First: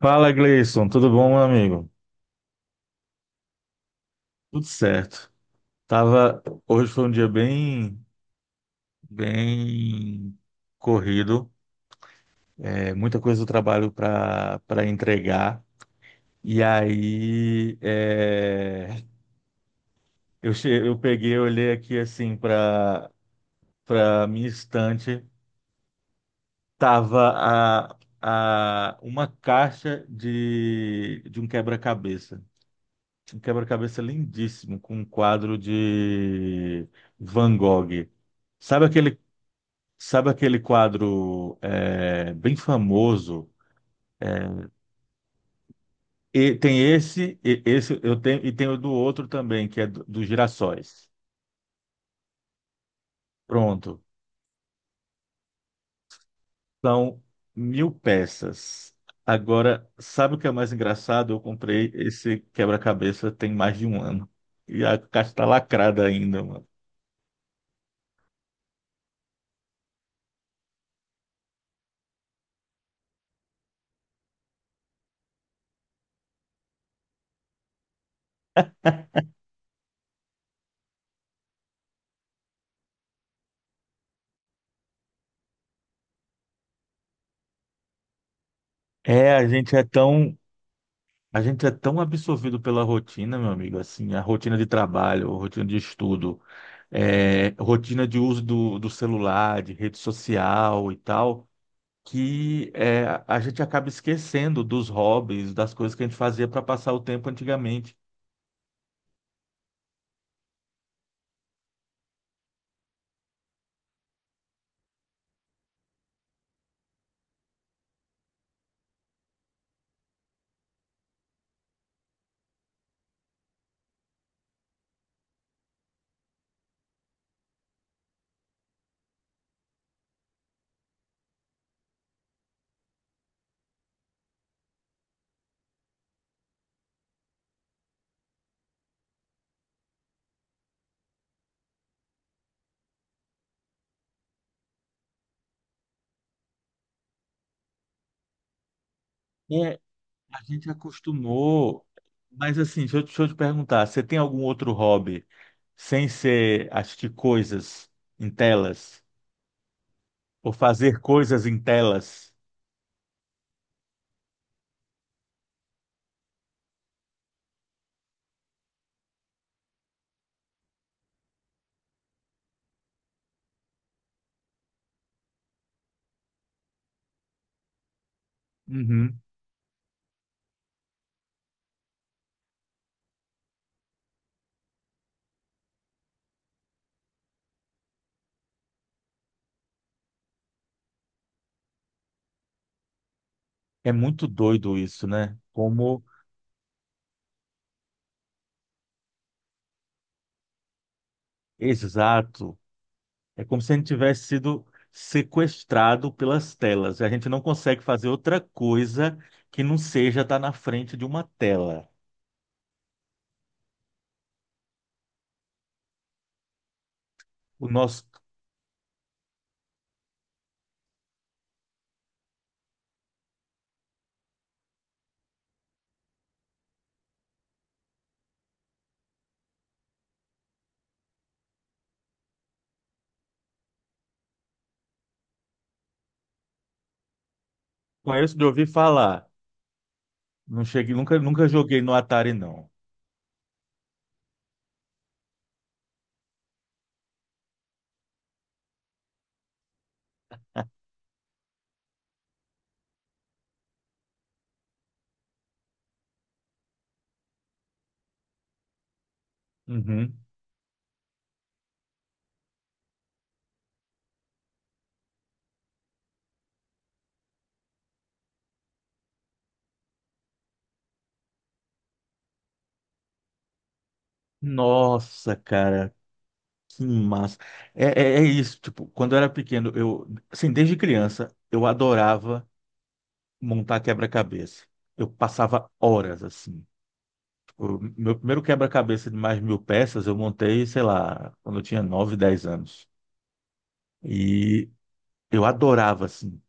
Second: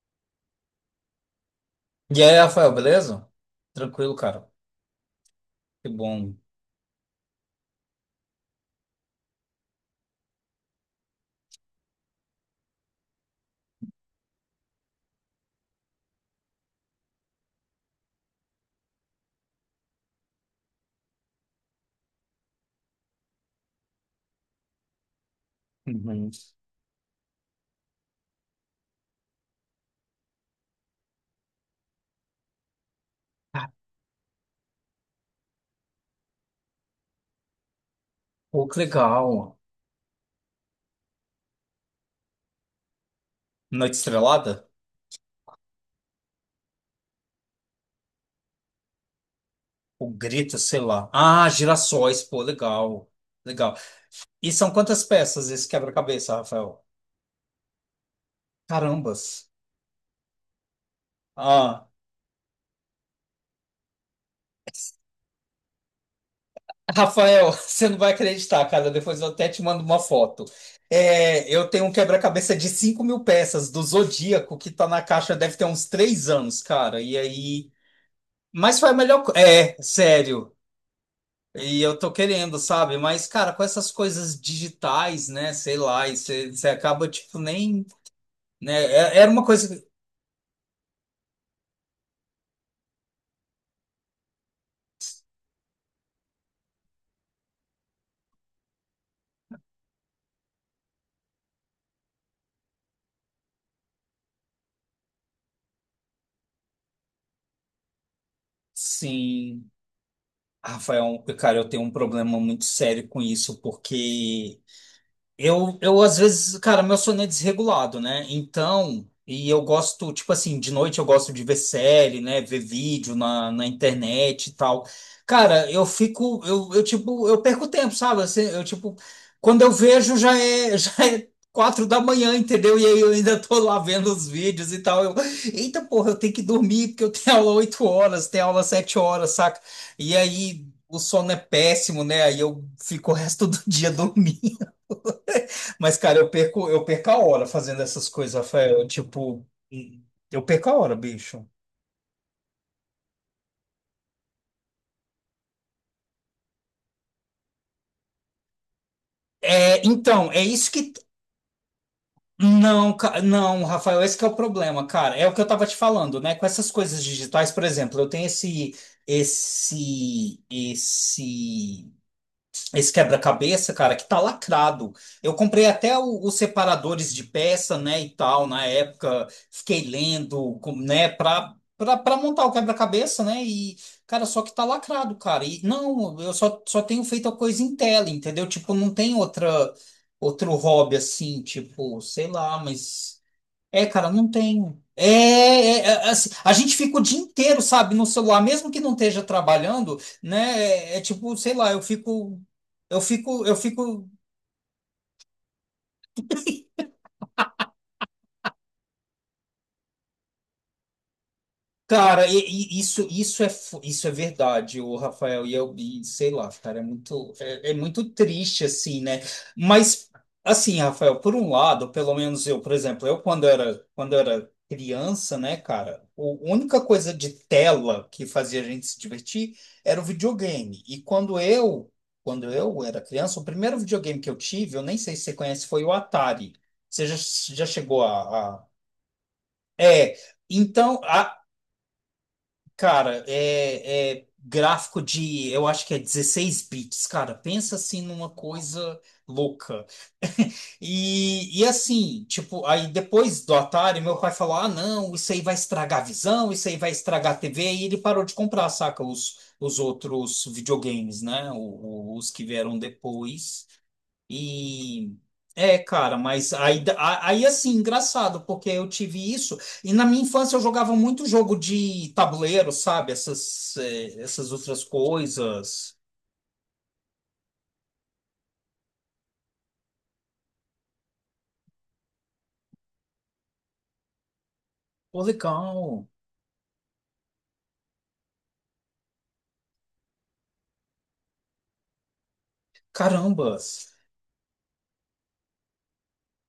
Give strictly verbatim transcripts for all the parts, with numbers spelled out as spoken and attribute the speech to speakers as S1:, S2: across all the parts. S1: Fala, Gleison, tudo bom, meu amigo?
S2: E aí, Rafael, beleza? Tranquilo, cara.
S1: Tudo certo.
S2: Que bom.
S1: Tava, hoje foi um dia bem, bem corrido. É, muita coisa do trabalho para para entregar. E aí, é, eu che... eu peguei, olhei aqui assim para para minha estante,
S2: Uhum.
S1: tava a, a uma caixa de de um quebra-cabeça. Um quebra-cabeça lindíssimo, com um quadro de Van Gogh.
S2: Pô, que
S1: Sabe aquele,
S2: legal.
S1: sabe aquele quadro é, bem famoso?
S2: Noite
S1: Eh,
S2: Estrelada?
S1: E tem esse, e- esse eu tenho, e tem o do outro também, que é do-
S2: O
S1: dos
S2: Grito, sei
S1: girassóis.
S2: lá. Ah, Girassóis, pô, legal. Legal.
S1: Pronto.
S2: E são quantas peças esse quebra-cabeça, Rafael?
S1: São mil peças.
S2: Carambas.
S1: Agora, sabe o que é mais engraçado? Eu
S2: Ah,
S1: comprei esse quebra-cabeça tem mais de um ano. E a caixa está lacrada ainda, mano.
S2: Rafael, você não vai acreditar, cara. Depois eu até te mando uma foto. É, eu tenho um quebra-cabeça de cinco mil peças do Zodíaco que tá na caixa, deve ter uns três anos, cara. E aí. Mas foi a melhor. co- É, sério. E eu tô querendo, sabe? Mas, cara, com essas coisas digitais, né? Sei lá, e você você acaba, tipo, nem. Né? É- Era
S1: É,
S2: uma
S1: a
S2: coisa.
S1: gente é
S2: que-
S1: tão, A gente é tão absorvido pela rotina, meu amigo, assim, a rotina de trabalho, a rotina de estudo, é, rotina de uso do, do celular, de rede social e tal, que é, a gente acaba esquecendo dos hobbies, das coisas que a gente fazia para passar o tempo antigamente.
S2: Sim. Rafael, cara, eu tenho um problema muito sério com isso, porque Eu, eu, às vezes, cara, meu sono é desregulado, né? Então, e eu gosto, tipo assim, de noite eu gosto de ver série, né? Ver vídeo na, na internet e tal. Cara, eu fico, eu, eu tipo, eu perco tempo, sabe? Assim, eu, tipo, quando eu vejo já é, já é quatro da manhã, entendeu? E aí eu ainda tô lá vendo os vídeos e tal. Eu, eita, porra, eu tenho que dormir porque eu tenho aula oito horas, tenho aula sete horas, saca? E aí. O sono é péssimo, né? Aí eu fico o resto do dia dormindo. Mas, cara, eu perco, eu perco a hora fazendo essas coisas, Rafael. Tipo,
S1: É,
S2: eu
S1: a
S2: perco
S1: gente
S2: a hora, bicho.
S1: acostumou, mas assim, deixa eu, deixa eu te perguntar, você tem algum outro hobby sem ser assistir coisas em telas
S2: É, então, é
S1: ou
S2: isso que.
S1: fazer coisas em telas?
S2: Não, ca- não, Rafael, esse que é o problema, cara. É o que eu tava te falando, né? Com essas coisas digitais, por exemplo, eu tenho esse, esse, esse esse quebra-cabeça, cara, que tá lacrado. Eu comprei até o- os separadores de peça, né, e tal, na época. Fiquei lendo, com- né, pra, pra, pra montar o quebra-cabeça, né, e, cara, só que tá lacrado, cara. E, não, eu só, só tenho feito a coisa em tela, entendeu? Tipo, não tem outra, outro hobby assim, tipo, sei lá, mas. É,
S1: É
S2: cara,
S1: muito
S2: não tem.
S1: doido
S2: É,
S1: isso, né?
S2: é,
S1: Como...
S2: é, assim, a gente fica o dia inteiro, sabe, no celular, mesmo que não esteja trabalhando, né? É, é tipo, sei lá, eu fico,
S1: Exato.
S2: eu
S1: É
S2: fico, eu
S1: como se a gente
S2: fico.
S1: tivesse sido sequestrado pelas telas. A gente não consegue fazer outra coisa que não seja estar na frente de uma tela.
S2: Cara, e- e isso, isso é, fu- isso é verdade, o Rafael e eu, e sei lá, cara, é muito,
S1: O
S2: é, é muito
S1: nosso...
S2: triste, assim, né? Mas, assim, Rafael, por um lado, pelo menos eu, por exemplo, eu quando era, quando era criança, né, cara, o- a única coisa de tela que fazia a gente se divertir era o videogame. E quando eu, quando eu era criança, o primeiro videogame que eu tive, eu nem sei se você conhece, foi o Atari. Você já, já chegou
S1: Conheço de
S2: a... a...
S1: ouvir falar.
S2: É,
S1: Não cheguei,
S2: então,
S1: nunca,
S2: a-
S1: nunca joguei no Atari, não.
S2: cara, é, é gráfico de, eu acho que é dezesseis bits, cara. Pensa assim numa coisa louca. E, e assim, tipo, aí depois do Atari, meu pai falou: ah, não, isso aí vai estragar a visão, isso aí vai estragar a T V. E ele parou de comprar, saca? Os, os
S1: Uhum.
S2: outros videogames, né? O- o- os que vieram depois. E é, cara, mas aí, a- aí assim, engraçado, porque eu tive isso. E na minha infância eu jogava muito jogo de tabuleiro, sabe? Essas, eh, essas outras
S1: Nossa, cara,
S2: coisas.
S1: que massa. É, é, é isso, tipo, quando eu era pequeno, eu, assim, desde criança, eu adorava montar quebra-cabeça. Eu
S2: Pô,
S1: passava
S2: legal.
S1: horas assim. O meu primeiro quebra-cabeça de mais de mil peças eu montei, sei lá, quando eu tinha nove dez anos.
S2: Carambas.
S1: E eu adorava, assim.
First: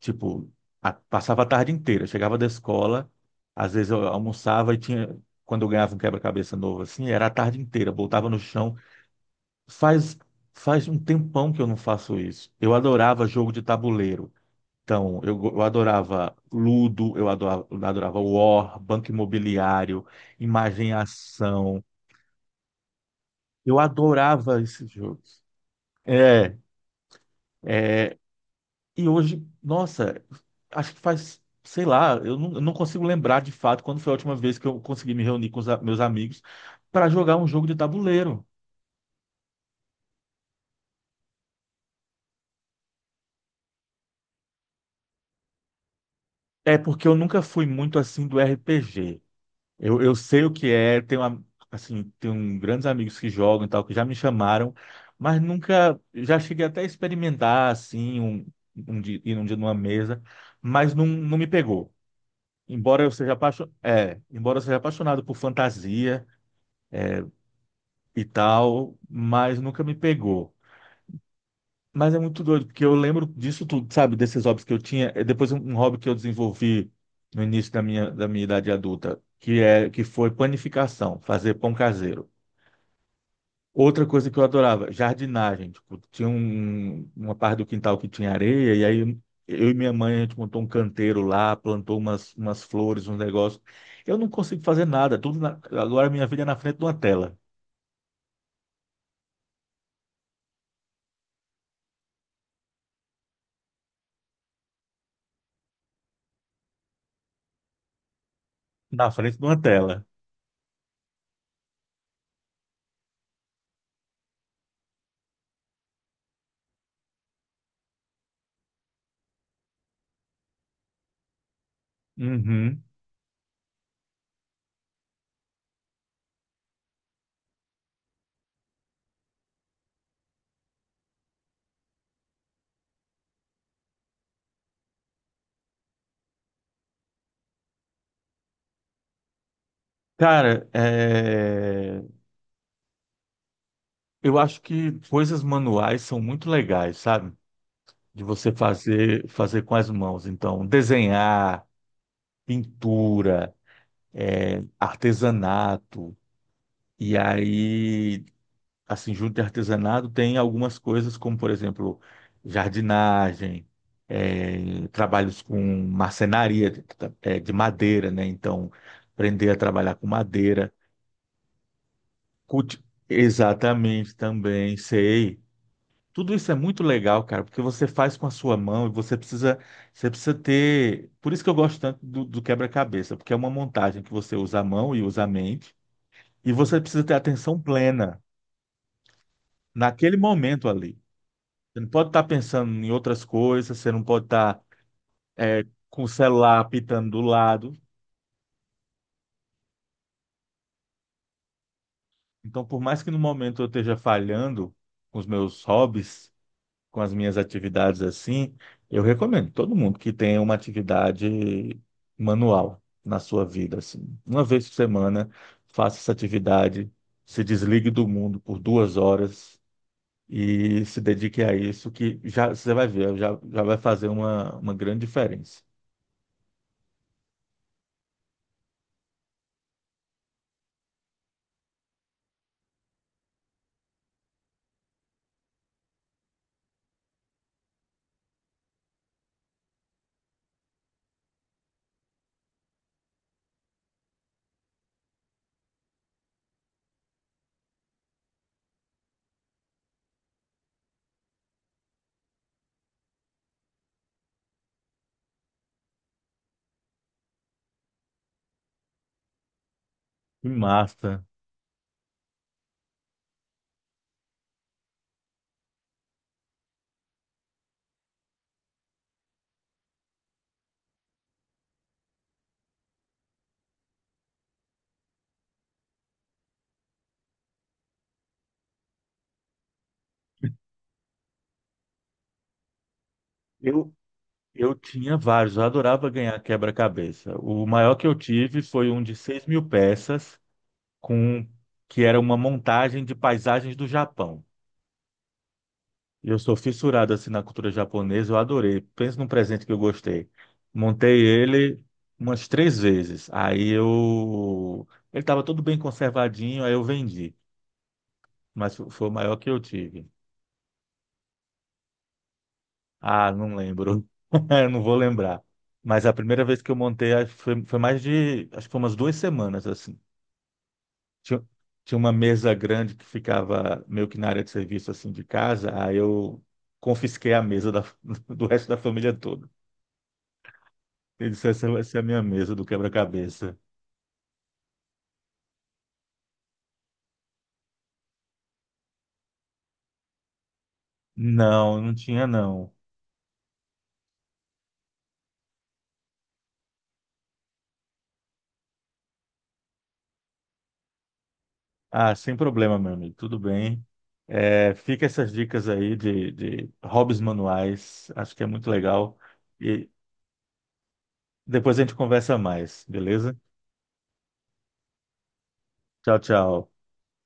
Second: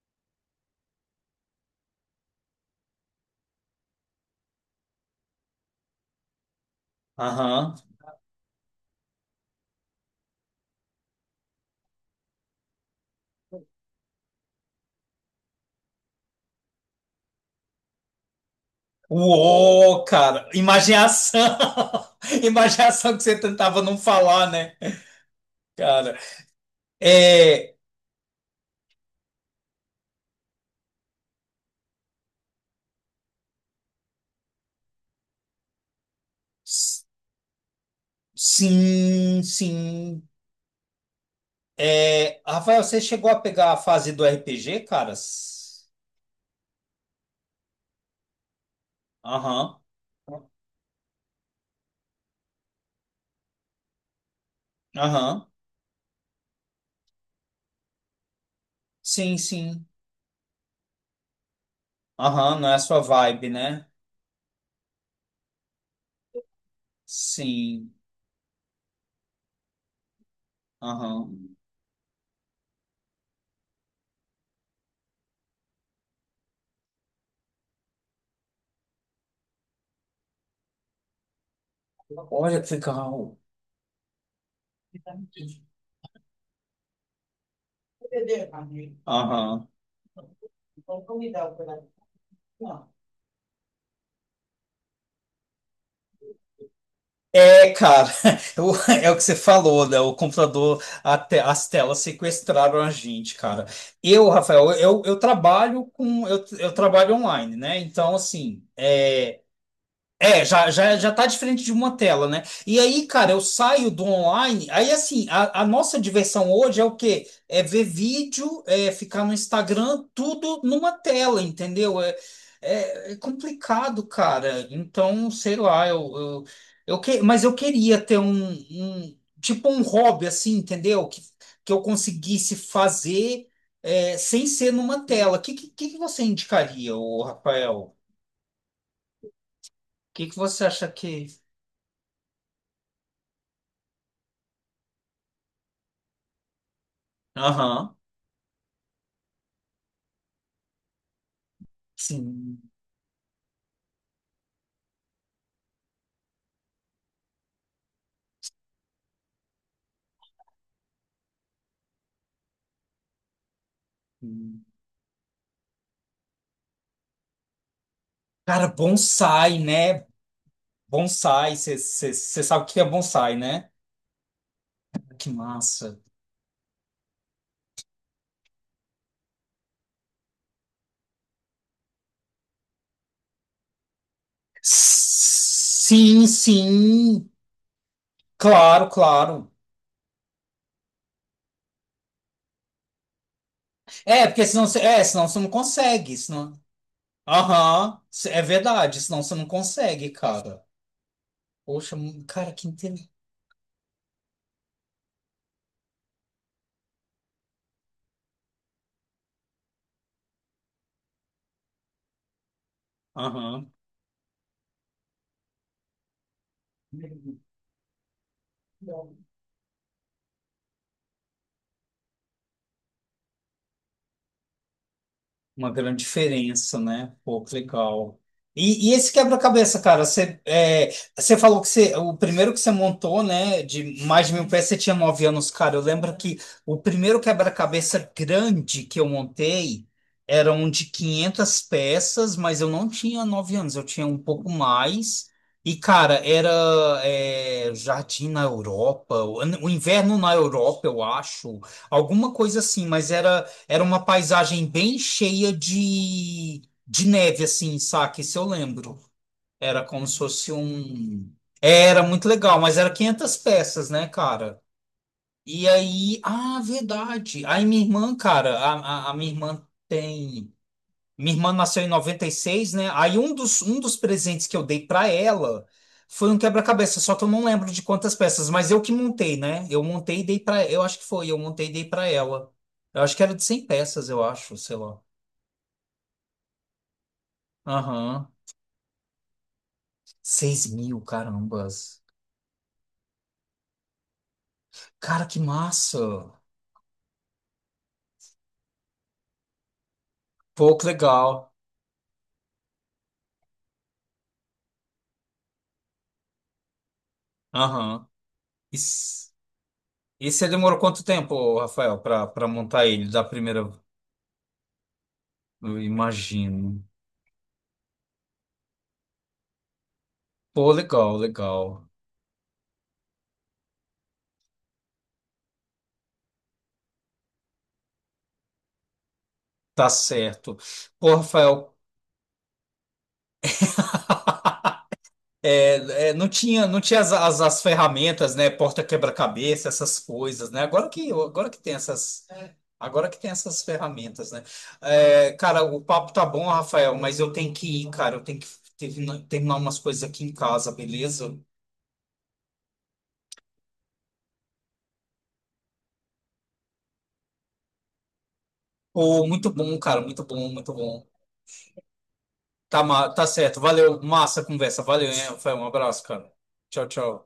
S1: Tipo, a- passava a tarde inteira. Chegava da escola, às vezes eu almoçava e tinha. Quando eu ganhava um quebra-cabeça novo, assim, era a tarde
S2: Aham.
S1: inteira. Botava no chão. Faz, faz um tempão que eu não faço isso. Eu adorava jogo de tabuleiro. Então, eu, go- eu adorava Ludo, eu adorava, eu adorava War, Banco
S2: Uou,
S1: Imobiliário,
S2: cara,
S1: Imagem e
S2: imaginação!
S1: Ação.
S2: Imaginação que você
S1: Eu
S2: tentava não falar,
S1: adorava
S2: né,
S1: esses jogos.
S2: cara?
S1: É,
S2: É,
S1: é, e hoje, nossa, acho que faz, sei lá, eu não, eu não consigo lembrar de fato quando foi a última vez que eu consegui me reunir com os a- meus amigos
S2: s-
S1: para jogar um jogo de tabuleiro.
S2: sim, sim. É, Rafael, você chegou a pegar a fase do R P G, caras?
S1: É porque eu nunca fui muito assim do R P G.
S2: Aham.
S1: Eu, eu sei o que é, tenho, am- assim, tenho grandes amigos que jogam e tal, que já me chamaram, mas
S2: Aham.
S1: nunca, já cheguei até a experimentar assim, um, um dia, ir
S2: Sim,
S1: um dia numa
S2: sim.
S1: mesa, mas não, não me pegou.
S2: Aham, não é a sua
S1: Embora eu seja
S2: vibe,
S1: apaixo...
S2: né?
S1: é, embora eu seja apaixonado por fantasia
S2: Sim.
S1: e tal, mas nunca me pegou.
S2: Aham.
S1: Mas é muito doido, porque eu lembro disso tudo, sabe? Desses hobbies que eu tinha. É Depois um um hobby que eu desenvolvi no início da minha, da minha idade adulta, que é que foi panificação, fazer pão caseiro.
S2: Olha que legal.
S1: Outra coisa que eu adorava, jardinagem. Tipo, tinha um- uma parte do quintal que tinha areia, e aí
S2: Aham.
S1: eu e minha mãe, a gente montou um canteiro lá, plantou umas, umas flores, uns negócios. Eu não consigo fazer nada, tudo na- agora minha vida é na frente de uma tela.
S2: É, cara, o- é o que você falou, né? O computador, a te- as telas sequestraram a gente, cara. Eu, Rafael, eu, eu trabalho com, eu, eu trabalho online, né? Então, assim,
S1: Na frente
S2: é,
S1: de uma tela.
S2: é, já, já, já tá diferente de uma tela, né? E aí, cara, eu saio do online. Aí, assim, a, a nossa diversão hoje é o quê? É ver vídeo, é ficar no Instagram, tudo numa tela, entendeu? É,
S1: Uhum.
S2: é, é complicado, cara. Então, sei lá, eu, eu, eu que, mas eu queria ter um, um- tipo um hobby, assim, entendeu? Que, que eu conseguisse fazer, é, sem ser numa tela. O que, que, que você indicaria, ô, Rafael? O que, que você
S1: Cara,
S2: acha que.
S1: é, eu acho que coisas manuais são muito legais, sabe?
S2: Aham.
S1: De você fazer, fazer com as mãos. Então, desenhar,
S2: Sim.
S1: pintura, é, artesanato. E aí, assim, junto de artesanato, tem algumas coisas como, por exemplo, jardinagem, eh, trabalhos com marcenaria de eh, de madeira, né?
S2: Cara,
S1: Então, aprender a
S2: bonsai,
S1: trabalhar
S2: né?
S1: com madeira.
S2: Bonsai, você sabe o que
S1: Culti...
S2: é bonsai, né?
S1: Exatamente, também,
S2: Que
S1: sei.
S2: massa.
S1: Tudo isso é muito legal, cara, porque você faz com a sua mão e você precisa, você precisa ter. Por isso que eu gosto tanto do, do quebra-cabeça, porque é uma montagem que você usa a mão e usa a mente,
S2: Sim,
S1: e você precisa ter
S2: sim.
S1: atenção plena
S2: Claro, claro.
S1: naquele momento ali. Você não pode estar pensando em outras coisas, você não
S2: É,
S1: pode
S2: porque
S1: estar
S2: senão você, é, senão você não
S1: é, com o
S2: consegue, senão...
S1: celular apitando do lado.
S2: Aham, cê- é verdade, senão você não consegue, cara. Poxa, mu- cara,
S1: Então,
S2: que
S1: por mais
S2: interessante.
S1: que no momento eu esteja falhando com os meus hobbies, com as minhas atividades assim, eu recomendo todo mundo que tenha uma atividade manual na sua vida, assim. Uma vez por semana, faça essa atividade, se desligue do mundo por duas horas e se dedique a isso, que já você vai ver, já, já vai fazer uma, uma grande diferença.
S2: Uma grande diferença, né? Pô, que legal. E, e esse quebra-cabeça, cara, você, é, você falou que você, o primeiro que você montou, né, de mais de mil peças, você tinha nove anos, cara. Eu lembro que o primeiro quebra-cabeça grande que eu montei era um de quinhentas peças, mas eu não tinha nove anos, eu tinha um pouco mais. E, cara, era é, Jardim na Europa, o o inverno na Europa, eu acho, alguma coisa assim, mas era. Era uma paisagem bem cheia de, de neve, assim, saca? Isso eu lembro. Era como se
S1: Que
S2: fosse
S1: massa!
S2: um. Era muito legal, mas era quinhentas peças, né, cara? E aí. Ah, verdade. Aí minha irmã, cara, a, a, a minha irmã tem. Minha irmã nasceu em noventa e seis, né? Aí um dos, um dos presentes que eu dei para ela foi um quebra-cabeça, só que eu não lembro de quantas peças, mas eu que montei, né? Eu montei e dei para, eu acho que foi, eu montei e dei para ela. Eu acho que era de cem
S1: Eu,
S2: peças, eu acho,
S1: Eu
S2: sei lá.
S1: tinha vários, eu adorava ganhar quebra-cabeça. O maior que eu
S2: Aham.
S1: tive foi um de seis mil peças,
S2: Seis mil,
S1: com
S2: carambas.
S1: que era uma montagem de paisagens do Japão.
S2: Cara, que
S1: E Eu
S2: massa.
S1: sou fissurado assim na cultura japonesa, eu adorei. Pensa num presente que eu gostei.
S2: Pô, que
S1: Montei
S2: legal.
S1: ele umas três vezes. Aí eu... Ele estava todo bem conservadinho, aí eu vendi.
S2: Aham.
S1: Mas
S2: E,
S1: fo- foi o
S2: s-
S1: maior que eu tive.
S2: e você demorou quanto tempo, Rafael, para para montar ele da
S1: Ah, não
S2: primeira,
S1: lembro. Eu Não vou lembrar.
S2: eu
S1: Mas a primeira vez que eu
S2: imagino.
S1: montei acho que foi, foi mais de, acho que foi umas duas semanas, assim.
S2: Pô, legal,
S1: tinha,
S2: legal.
S1: tinha uma mesa grande que ficava meio que na área de serviço assim de casa, aí eu confisquei a mesa da- do resto da família toda.
S2: Tá certo. Pô,
S1: Ele disse, essa
S2: Rafael,
S1: vai ser a minha mesa do quebra-cabeça.
S2: é, é, não tinha, não tinha as, as, as ferramentas, né? Porta quebra-cabeça, essas coisas, né? Agora que, agora que tem
S1: Não, não tinha
S2: essas,
S1: não.
S2: agora que tem essas ferramentas, né? É, cara, o papo tá bom, Rafael, mas eu tenho que ir, cara. Eu tenho que terminar, terminar umas coisas aqui em casa, beleza?
S1: Ah, sem problema, meu amigo, tudo bem. É, fica essas dicas aí de, de hobbies manuais, acho que é muito legal.
S2: Pô, muito bom,
S1: E
S2: cara. Muito bom, muito bom.
S1: depois a gente conversa
S2: Tá,
S1: mais,
S2: ma- tá
S1: beleza?
S2: certo. Valeu. Massa a conversa. Valeu, hein, Rafael? Um abraço,
S1: Tchau,
S2: cara.
S1: tchau.
S2: Tchau, tchau.